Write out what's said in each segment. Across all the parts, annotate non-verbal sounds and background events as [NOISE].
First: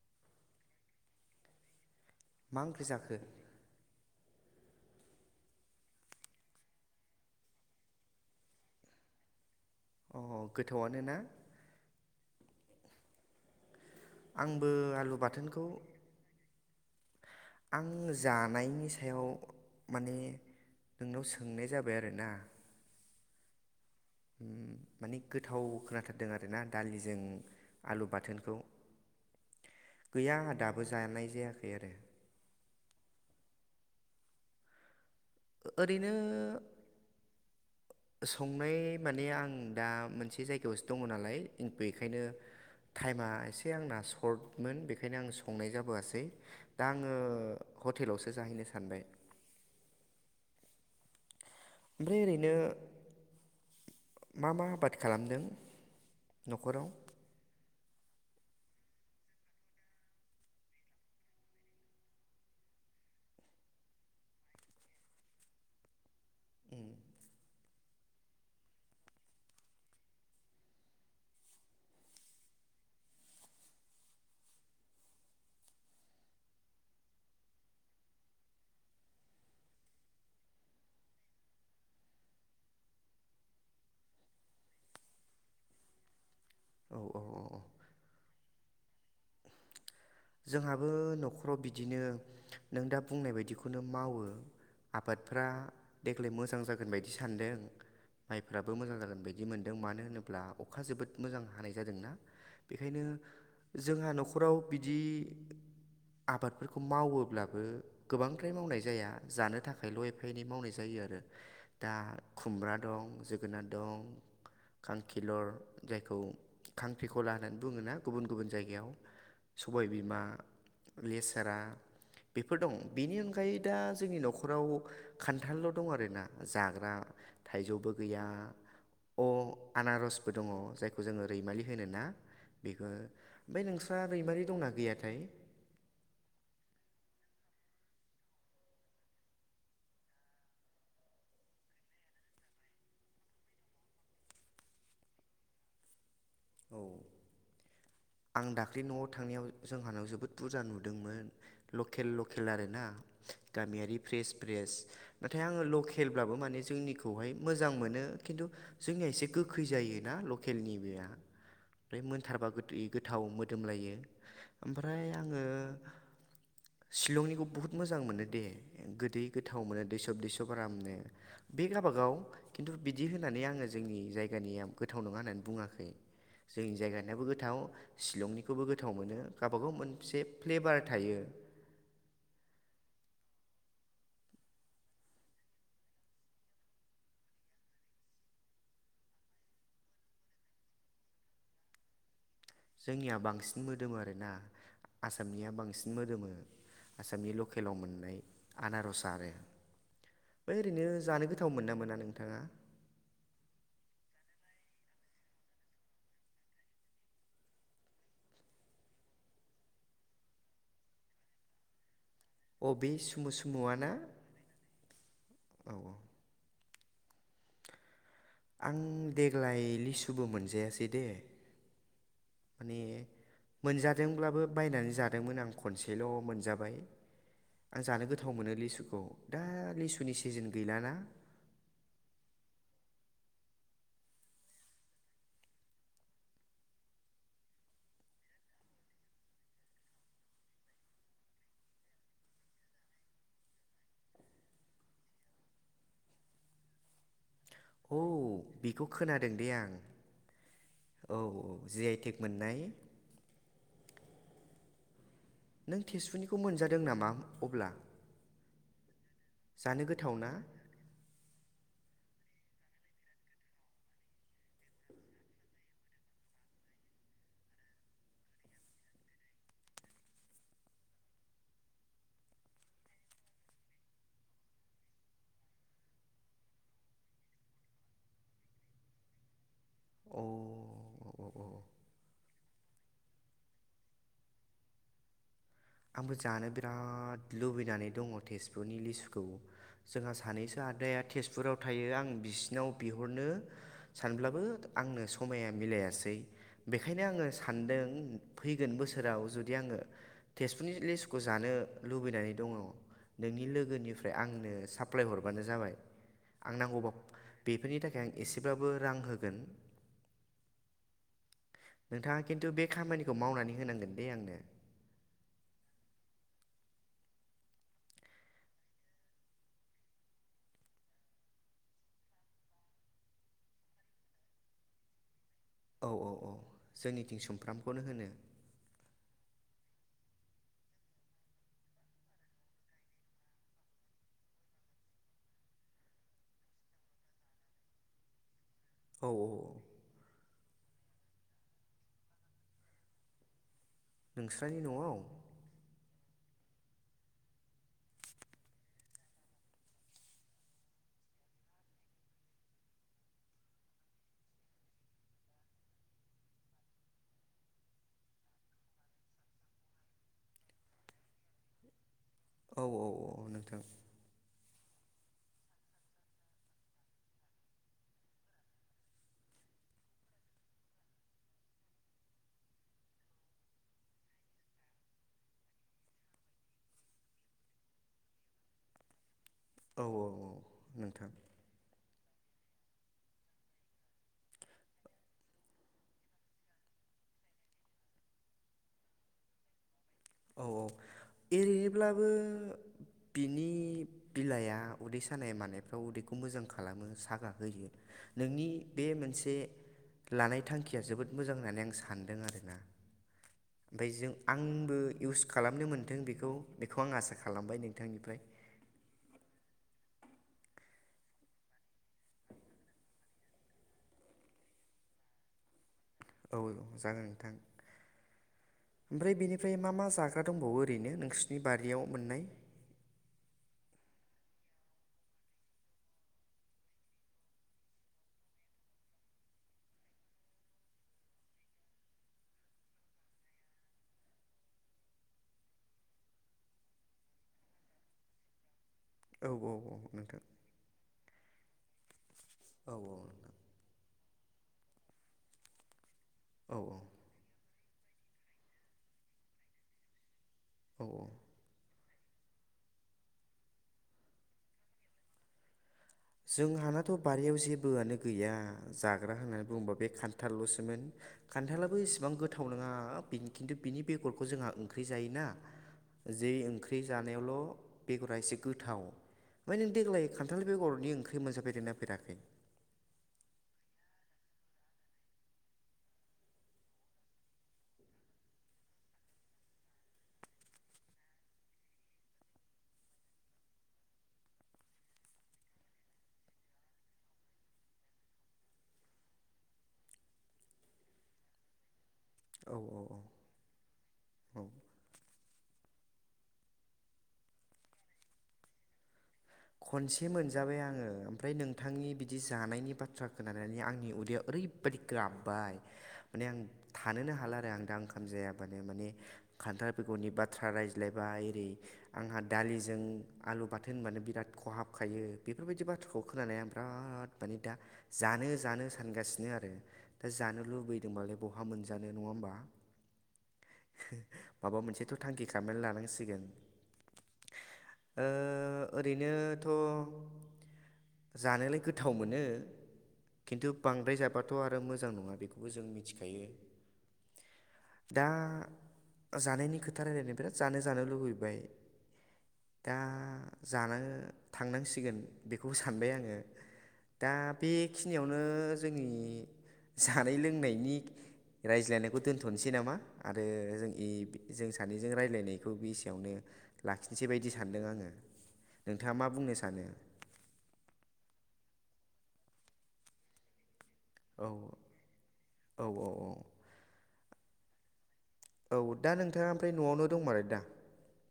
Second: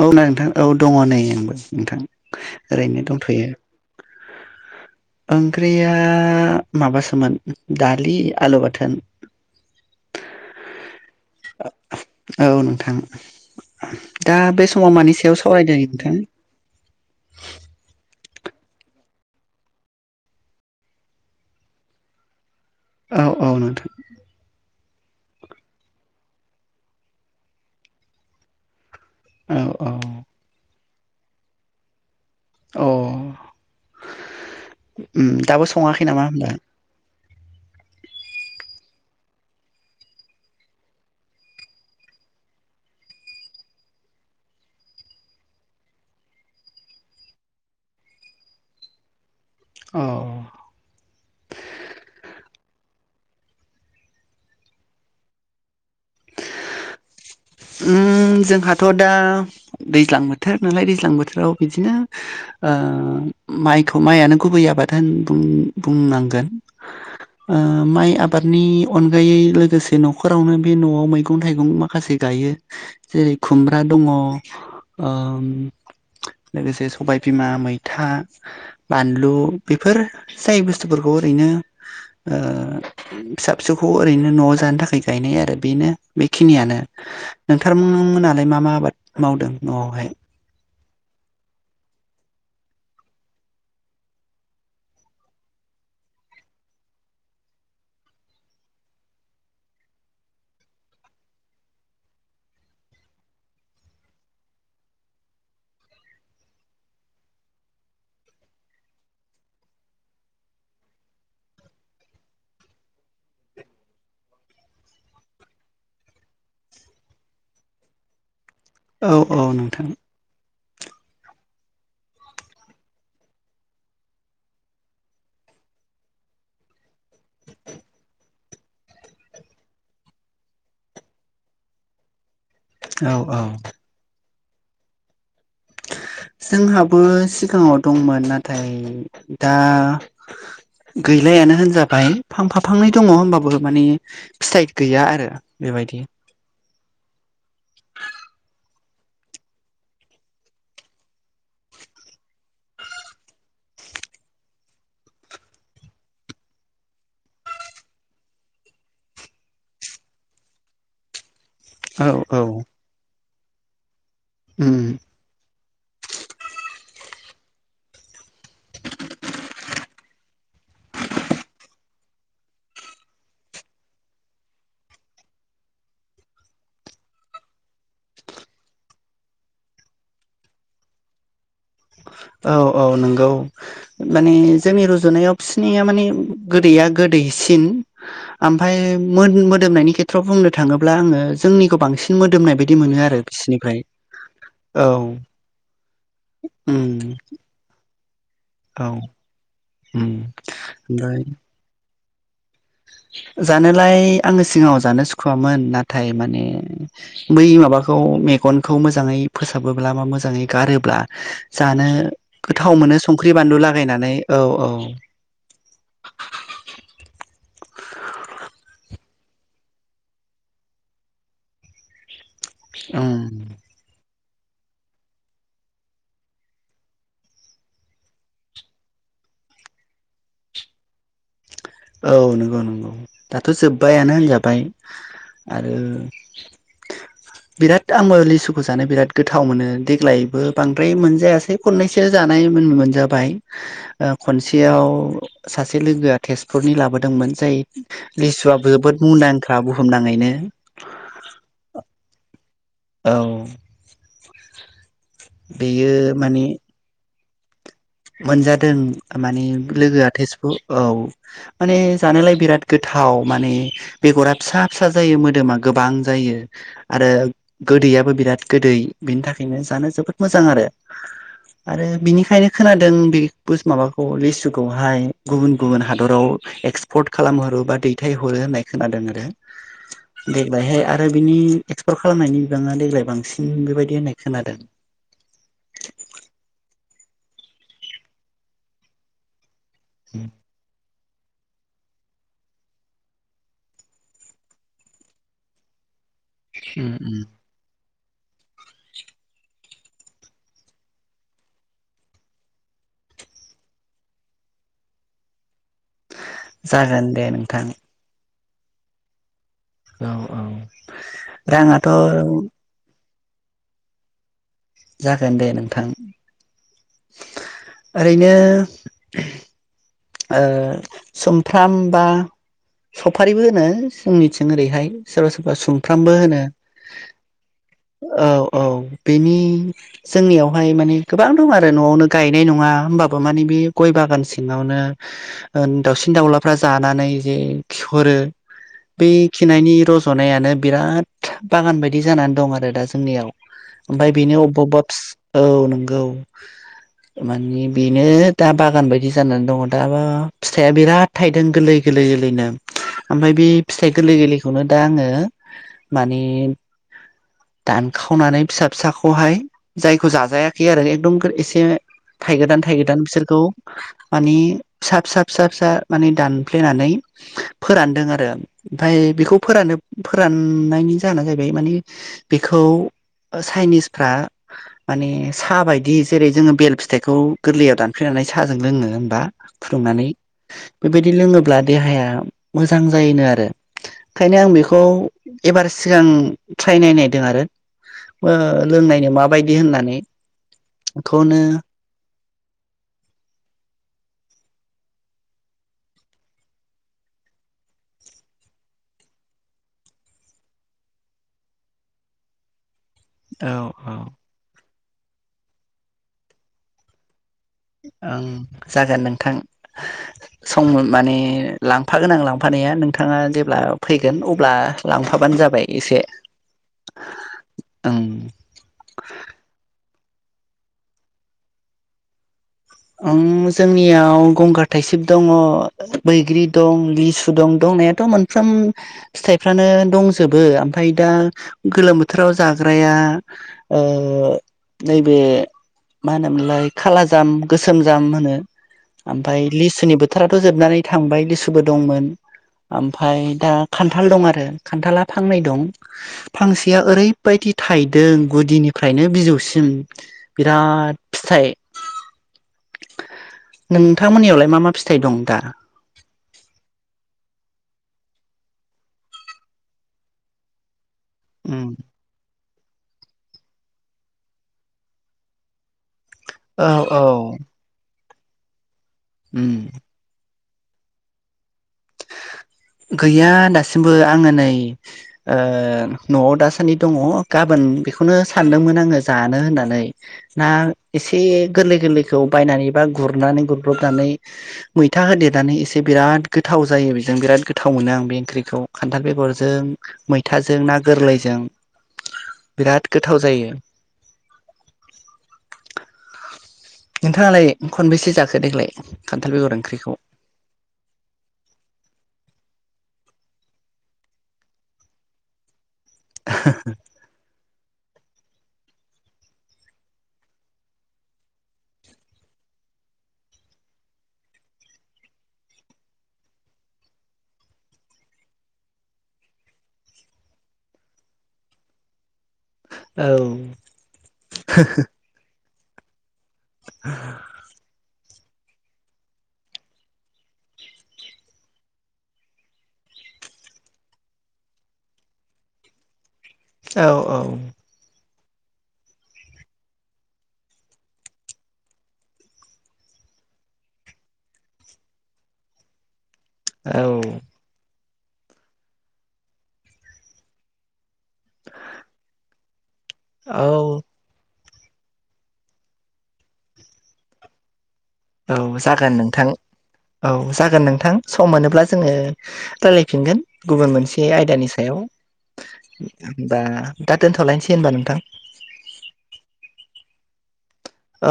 औ ना नोंथां औ दङ नै आंबो नोंथां मा ओंख्रि ओरैनो जाखो दंथ'यो [INAUDIBLE] ओंख्रिया माबासोमोन दालि आलु बाथोन अ गोथावआनो ना औ नोंथां दा बे आंबो समाव मानि आलु सायाव बाथोनखौ सावरायदों नोंथां? आं जानायनि सायाव माने नोंनाव सोंनाय जाबाय आरोना औ औ ‌नोंथां। उम माने गोथाव खोनाथारदों आरोना दालिजों आलु बाथोनखौ औ औ गैया आंहा दाबो जानाय जायाखै आरो अ उ दाबो सङाखै ओरैनो नामा होमबा? [INAUDIBLE] संनाय माने आं दा मोनसे जायगायावसो दङ नालाय बेखायनो टाइमा एसे आंना सर्टमोन बेखायनो आं संनाय जाबोआसै दा आङो हटेलावसो जाहैनो सानबाय औ [INAUDIBLE] ओमफ्राय ओरैनो मा मा आबाद खालामदों न'खराव? उम जोंहाथ' दा दैज्लां बोथोर नालाय दैज्लां बोथोराव बिदिनो अ माइखौ माइयानो गुबै आबाद होन बुं बुंनांगोन ओ माइ आबादनि अनगायै लोगोसे न'खरावनो बे न'आव मैगं थाइगं माखासे गायो जेरै खुमब्रा दङ अ लोगोसे सबाय बिमा मैथा बानलु बेफोर जाय बुस्थुफोर खौ ओरैनो ओ फिसा फिसौखौ ओरैनो न'आव जानो थाखाय गायनाय आरो बेनो बेखिनियानो औ औ औ औ नोंथां मोनालाय मा मा आबाद मावदों मावाहाय जोंहाबो न'खराव बिदिनो नों दा बुंनाय बायदिखौनो मावो आबादफोरा देग्लाय मोजां जागोन बायदि सानदों माइफोराबो मोजां जागोन बायदि मोनदों मानो होनोब्ला अखा जोबोद मोजां हानाय जादोंना बेखायनो जोंहा न'खराव बिदि आबादफोरखौ मावोब्लाबो गोबांद्राय मावनाय जाया जानो थाखायल' एफा एनै मावनाय जायो जायो आरो दा खुमब्रा दं जोगोनार दं खांखिलर जायखौ खांख्रिखला होननानै बुङना गुबुन गुबुन जायगायाव औ औ नोंथां सबाय बिमा लेसारा बेफोर दं बेनि अनगायै दा जोंनि न'खराव खान्थालल' दं आरोना जाग्रा थाइजौबो गैया अ आनारसबो दङ जायखौ जोङो रैमालि होनो ना बेखौ औ औ ओमफ्राय नोंस्रा रैमारि दंना गैयाथाय? [INAUDIBLE] जोंहाबो सिगाङाव दंमोन नाथाय दा गैलायानो होनजाबाय फां फा फांनै दङ होनबाबो माने फिथाइ गैया आरो बेबायदि औ [INAUDIBLE] आं दाख्लै नआव थांनायाव जोंहानाव जोबोद बुरजा नुदोंमोन लकेल लकेल आरोना गामियारि फ्रेस फ्रेस नाथाय आङो लकेलब्लाबो माने जोंनिखौहाय मोजां मोनो कि खिन्थु जोंनिया एसे गोखै जायोना लकेलनि बेया ओमफ्राय औ औ मोनथारबा गोदै गोथाव मोदोमलायो उम ओमफ्राय आङो [INAUDIBLE] शिलंनिखौ बुहुत मोजां मोनो दे गोदै गोथाव मोनो दैसब दैसब आरामनो बे बेगाबागाव खिन्थु बिदि होननानै आङो जोंनि जायगानिया गोथाव नङा होननानै बुङाखै। जोंनि जायगानियाबो गोथाव शिलंनिखौबो गोथाव मोनो गावबागाव मोनसे फ्लेबार थायो। [INAUDIBLE] औ औ नंगौ माने जोंनि रुजुनायाव बिसिनिया माने गोदैया गोदै दैसिन आमफाय मो मोदोमनायनि खेथ्रआव बुंनो थाङोब्ला आङो जोंनिखौ बांसिन मो जोंनिया बांसिन मोदोम आरोना औ आसामनिया बांसिन मोदोमो उम लकेलाव मोननाय औ आनार'स आरो उम ओरैनो ओमफ्राय जानो गोथाव मोनना मो मोना नोंथाङा? [INAUDIBLE] जानोलाय आङो सिगाङाव जानो सुखुवामोन नाथाय माने बै माबाखौ मेगनखौ मोजाङै फोसाबोब्ला बा मोजाङै गारोब्ला जानो अ गोथाव बे मोनो सुमु संख्रि बानलु सुमुआ ना लागायनानै औ औ औ औ आं देग्लाय लिसुबो मोनजायासै दे। माने उम मोनजादों ब्लाबो बायनानै जादोंमोन आं खनसेल' मोनजाबाय। आं जानो गोथाव मोनो लिसुखौ दा लिसुनि सिजोन गैलाना औ नंगौ नंगौ दाथ' जोब्बायानो होनजाबाय। आरो बिराद आंबो लिसुखौ जानो बिराद गोथाव मोनो देग्लायबो बांद्राय मोनजायासै खननैसो जानाय मोन मोनजाबाय ओ खनसेयाव सासे लोगोआ थेजपुरनि लाबोदोंमोन। जाय औ लिसुआ बेखौ जोबोद खोनादों दे मुंदांखा आं बुहुमनाङैनो। औ औ जि आइ टेक मोननाय। औ नों बेयो थेसफुनिखौ माने मोनजादों नामा अब्ला? मोनजादों माने जानो लोगोआ गोथाव ना तेजपु औ। माने जानोलाय बिराद गोथाव माने बेगरा फिसा फिसा जायो मोदोमा गोबां जायो। आरो गोदैयाबो बिराद गोदै बिनि थाखायनो जानो जोबोद मोजां आरो। आरो बिनिखायनो खोनादों बे पुस माबाखौ लिसुखौहाय गुबुन गुबुन हादराव एक्सपर्ट खालामो। ओ बा दैथाय हरो होननाय खोनादों आरो। अ देग्लायहाय औ आरो औ बिनि औ एक्सपर्ट खालामनायनि बिबाङा देग्लाय बांसिन बेबायदि होननाय खोनादों। [INAUDIBLE] आंबो जानो बिराद लुबैनानै दङ' थेजपुरनि लिसुखौ। जोंहा सानैसो आदाया थेजपुराव थायो आं बिसिनाव बिहुरनो सानब्लाबो आंनो समाया मिलायासै। बेखायनो आङो सानदों फैगोन बोसोराव जुदि आङो तेजपुरनि लिसुखौ जानो लुबैनानै दङ'। नोंनि लोगोनिफ्राय आंनो साप्लाय हरबानो जाबाय। आं नांगौबा जागोन दे नोंथां बेफोरनि थाखाय आं एसेब्लाबो रां होगोन। औ औ राङाथ' खो‌ मावनानै होनांगोन दे आंनो। जागोन दे नोंथां ओरैनो। ओ सुमफ्राम बा सफारिबो होनो जोंनिथिं ओरैहाय सोरबा सोर बा औ औ सुमफ्रामबो औ होनो जोंनिथिं सुमफ्रामखौनो होनो औ औ बेनि जोंनियावहाय माने गोबां दं आरो न'आवनो गायनाय नङा होमबाबो माने बे गय बागान सिङावनो। ओन दाउसिन दाउलाफ्रा जानानै जे खिहरो। औ बेै औ औ खिनायनि रज'नायानो बिराद बागान बायदि जानानै दं आरो दा जोंनियाव। ओमफ्राय बेनो नोंस्रानि अबबा न'आव अबबा औ औ नंगौ। मानि बेनो दा बागान बायदि जानानै दङ दाबा फिथाइया बिराद थाइदों गोरलै गोरलै गोरलैनो। ओमफ्राय बे फिथाइ गोरलै गोरलैखौनो दा आङो माने दानखावनानै फिसा फिसाखौहाय जायखौ जाजायाखै आरो एकदम एसे औ थाइगोदान-थाइगोदान बिसोरखौ नोंथां माने फिसा फिसा फिसा फिसा माने दानफ्लेनानै फोरानदों आरो ओमफ्राय बेखौ फोरान फोराननायनि जाहोना जाहैबाय माने बेखौ चाइनिस फ्रा माने साहा बायदि जेरै- जोङो बेल फिथाइखौ गोरलैयाव दानप्लेनानै साहाजों लोङो होमबा औ औ फुदुंनानै नोंथां बेबायदि लोङोब्ला देहाया मोजां जायोनो आरो। ओंखायनो आं बेखौ एबार सिगां ट्राइ नायनायदों आरो। लोंनायनो माबायदि होननानै औ औ बेखौनो एरैनोब्लाबो बिनि बिलाइआ उदै सानाय मानायफ्राव उदैखौ मोजां खालामो सागा होयो। नोंनि बे मोनसे लानाय थांखिया जोबोद मोजां होननानै आं सानदों आरो ना। औ ओमफ्राय औ जों आंबो इउस खालामनो मोन्दों बेखौ बेखौ आं आसा खालामो ओं जागोन नोंथां। सम मोन माने लांफागोनां लांफानाया नोंथाङा जेब्ला फैगोन अब्ला लांफाबानो जाबाय। एसे औ जागोन नोंथां। ओं ओमफ्राय बेनिफ्राय मा मा जागोन दंबावो ओरैनो नोंसोरनि बारियाव मोननाय? ओं जोंनियाव गंगार थाइसेब दङ, बैग्रि दं, लिसु दं दं नायाथ' मोनफ्रोमबो फिथाइ फोरानो दंजोबो ओमफाय दा गोलोथोराव जाग्रा या ओ नैबे मा होनोमोनलाय खाला जाम गोसोम जाम होनो औ ओमफाय औ औ लिसुनि नोंथां बोथोराथ' जोबनानै थांबाय लिसुबो दंमोन। औ ओमफाय दा खान्थाल दं आरो खान्थाला फांनै दं। औ फांसेया ओरैबायदि थायदों गुदिनिफ्रायनो बिजौसिम औ बिराद औ फिथाइ नोंथां मोननियावलाय मा मा फिथाइ दं दा? जोंहानाथ' बारियाव जेबोआनो गैया जाग्रा होननानै बुङोबा बे खान्थाल ल'सोमोन। उम खान्थालाबो इसेबां गोथाव नङा बिनि खिन्थु बेगरखौ जोंहा ओंख्रि जायोना। जै औ ओंख्रि औ जानायावल' बेगरा एसे गोथाव उम ओमफ्राय नों देग्लाय खान्थाल बेगर नि ओंख्रि मोनजा फेरदों ना फेराखै? गैया दासिमबो आङो नै न'आव दासान्दि दङ गाबोन उम बेखौनो सानदोंमोन आङो जानो होननानै ना एसे गोरलै गोरैखौ बायनानै एबा गुरनानै गुरब्रबनानै मैथा होदेरनानै एसे बिराद गोथाव जायो बेजों बिराद गोथाव मोनो आं बे ओंख्रिखौ खान्थाल बेगरजों मैथाजों ना गोरलैजों औ औ बिराद औ गोथाव जायो। नोंथाङालाय खनबैसे जाखो देग्लाय? खान्थाल बेगर ओंख्रिखौ खनसे मोनजाबाय आङो ओमफ्राय नोंथांनि बिदि जानायनि बाथ्राखौ खोननानै आंनि उदैयाव ओरैबायदि गाबबाय माने आं थानोनो हाला आरो आं दा ओंखाम जाया [INAUDIBLE] खान्थाल बेगरनि बाथ्रा रायज्लायबाय ओरै आंहा दालिजों आलु बाथोन होनबानो बिराद‌ खहाबखायो बेफोरबायदि बाथ्राखौ खोनानानै आं बिराद माने दा जानो जानो सानगासिनो। आरो दा जानो लुबैदोंमालाय बहा मोनजानो नङा होमबा? औ हो खाबेन्ट लानांसिगोन [INAUDIBLE] ओ ओरैनोथ'! जानोलाय गोथाव मोनो खिन्थु बांद्राय जाबाथ' आरो मोजां नङा बेखौबो जों मिथिखायो औ औ दा जानायनि खोथा रायलायनो बिराद जानो जानो लुबैबाय दा जानो थांनांसिगोन बेखौ सानबाय आङो औ दा बे बेखिनियावनो जोंनि जानाय लोंनायनि रायज्लायनायखौ दोनथ'नोसै नामा आरो औ जों जों सानैजों रायज्लायनायखौ बेसेयावनो लाखिनोसै बायदि सानदों आङो औ जागोन नोंथाङा मा नोंथां बुंनो सानो औ जागोन नोंथां सम मोनोब्ला जोङो रायलायफिनगोन। गुबुन मोनसे औ आयदानि सायाव औ औ औ होनबा दा दोनथ'लायनोसै होनबा नों। औ दा नोंथाङा ओमफ्राय न'आवनो दंमारो दा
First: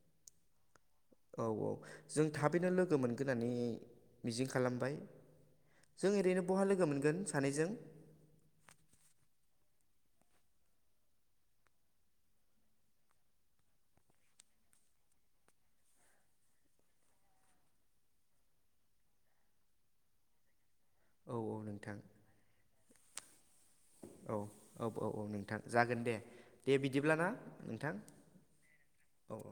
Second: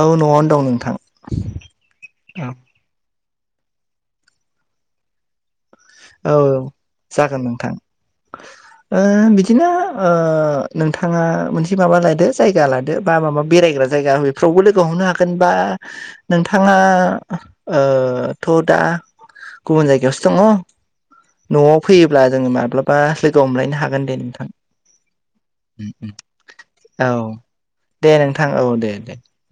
औ न'आवनो दं नोंथां औ औ जों औ थाबैनो लोगो मोनगोन होननानै मिजिं खालामबाय जों औ ओरैनो औ बहा लोगो मोनगोन जागोन सानैजों नोंथां बिदिनो नोंथाङा मोनसे माबा लादो जायगा लादो बा माबा बेरायग्रा जायगा बेफ्रावबो लोगो हमनो हागोना बा दा नोंथाङा थ' दा गुबुन जायगायावसो दङ। औ औ न'आव नोंथां फैयोब्ला जोङो माब्लाबा लोगो हमलायनो हागोन दे नोंथां दोन दे। दे औ बिदिब्ला ना नोंथां दे नोंथां औ दे दे। औ औ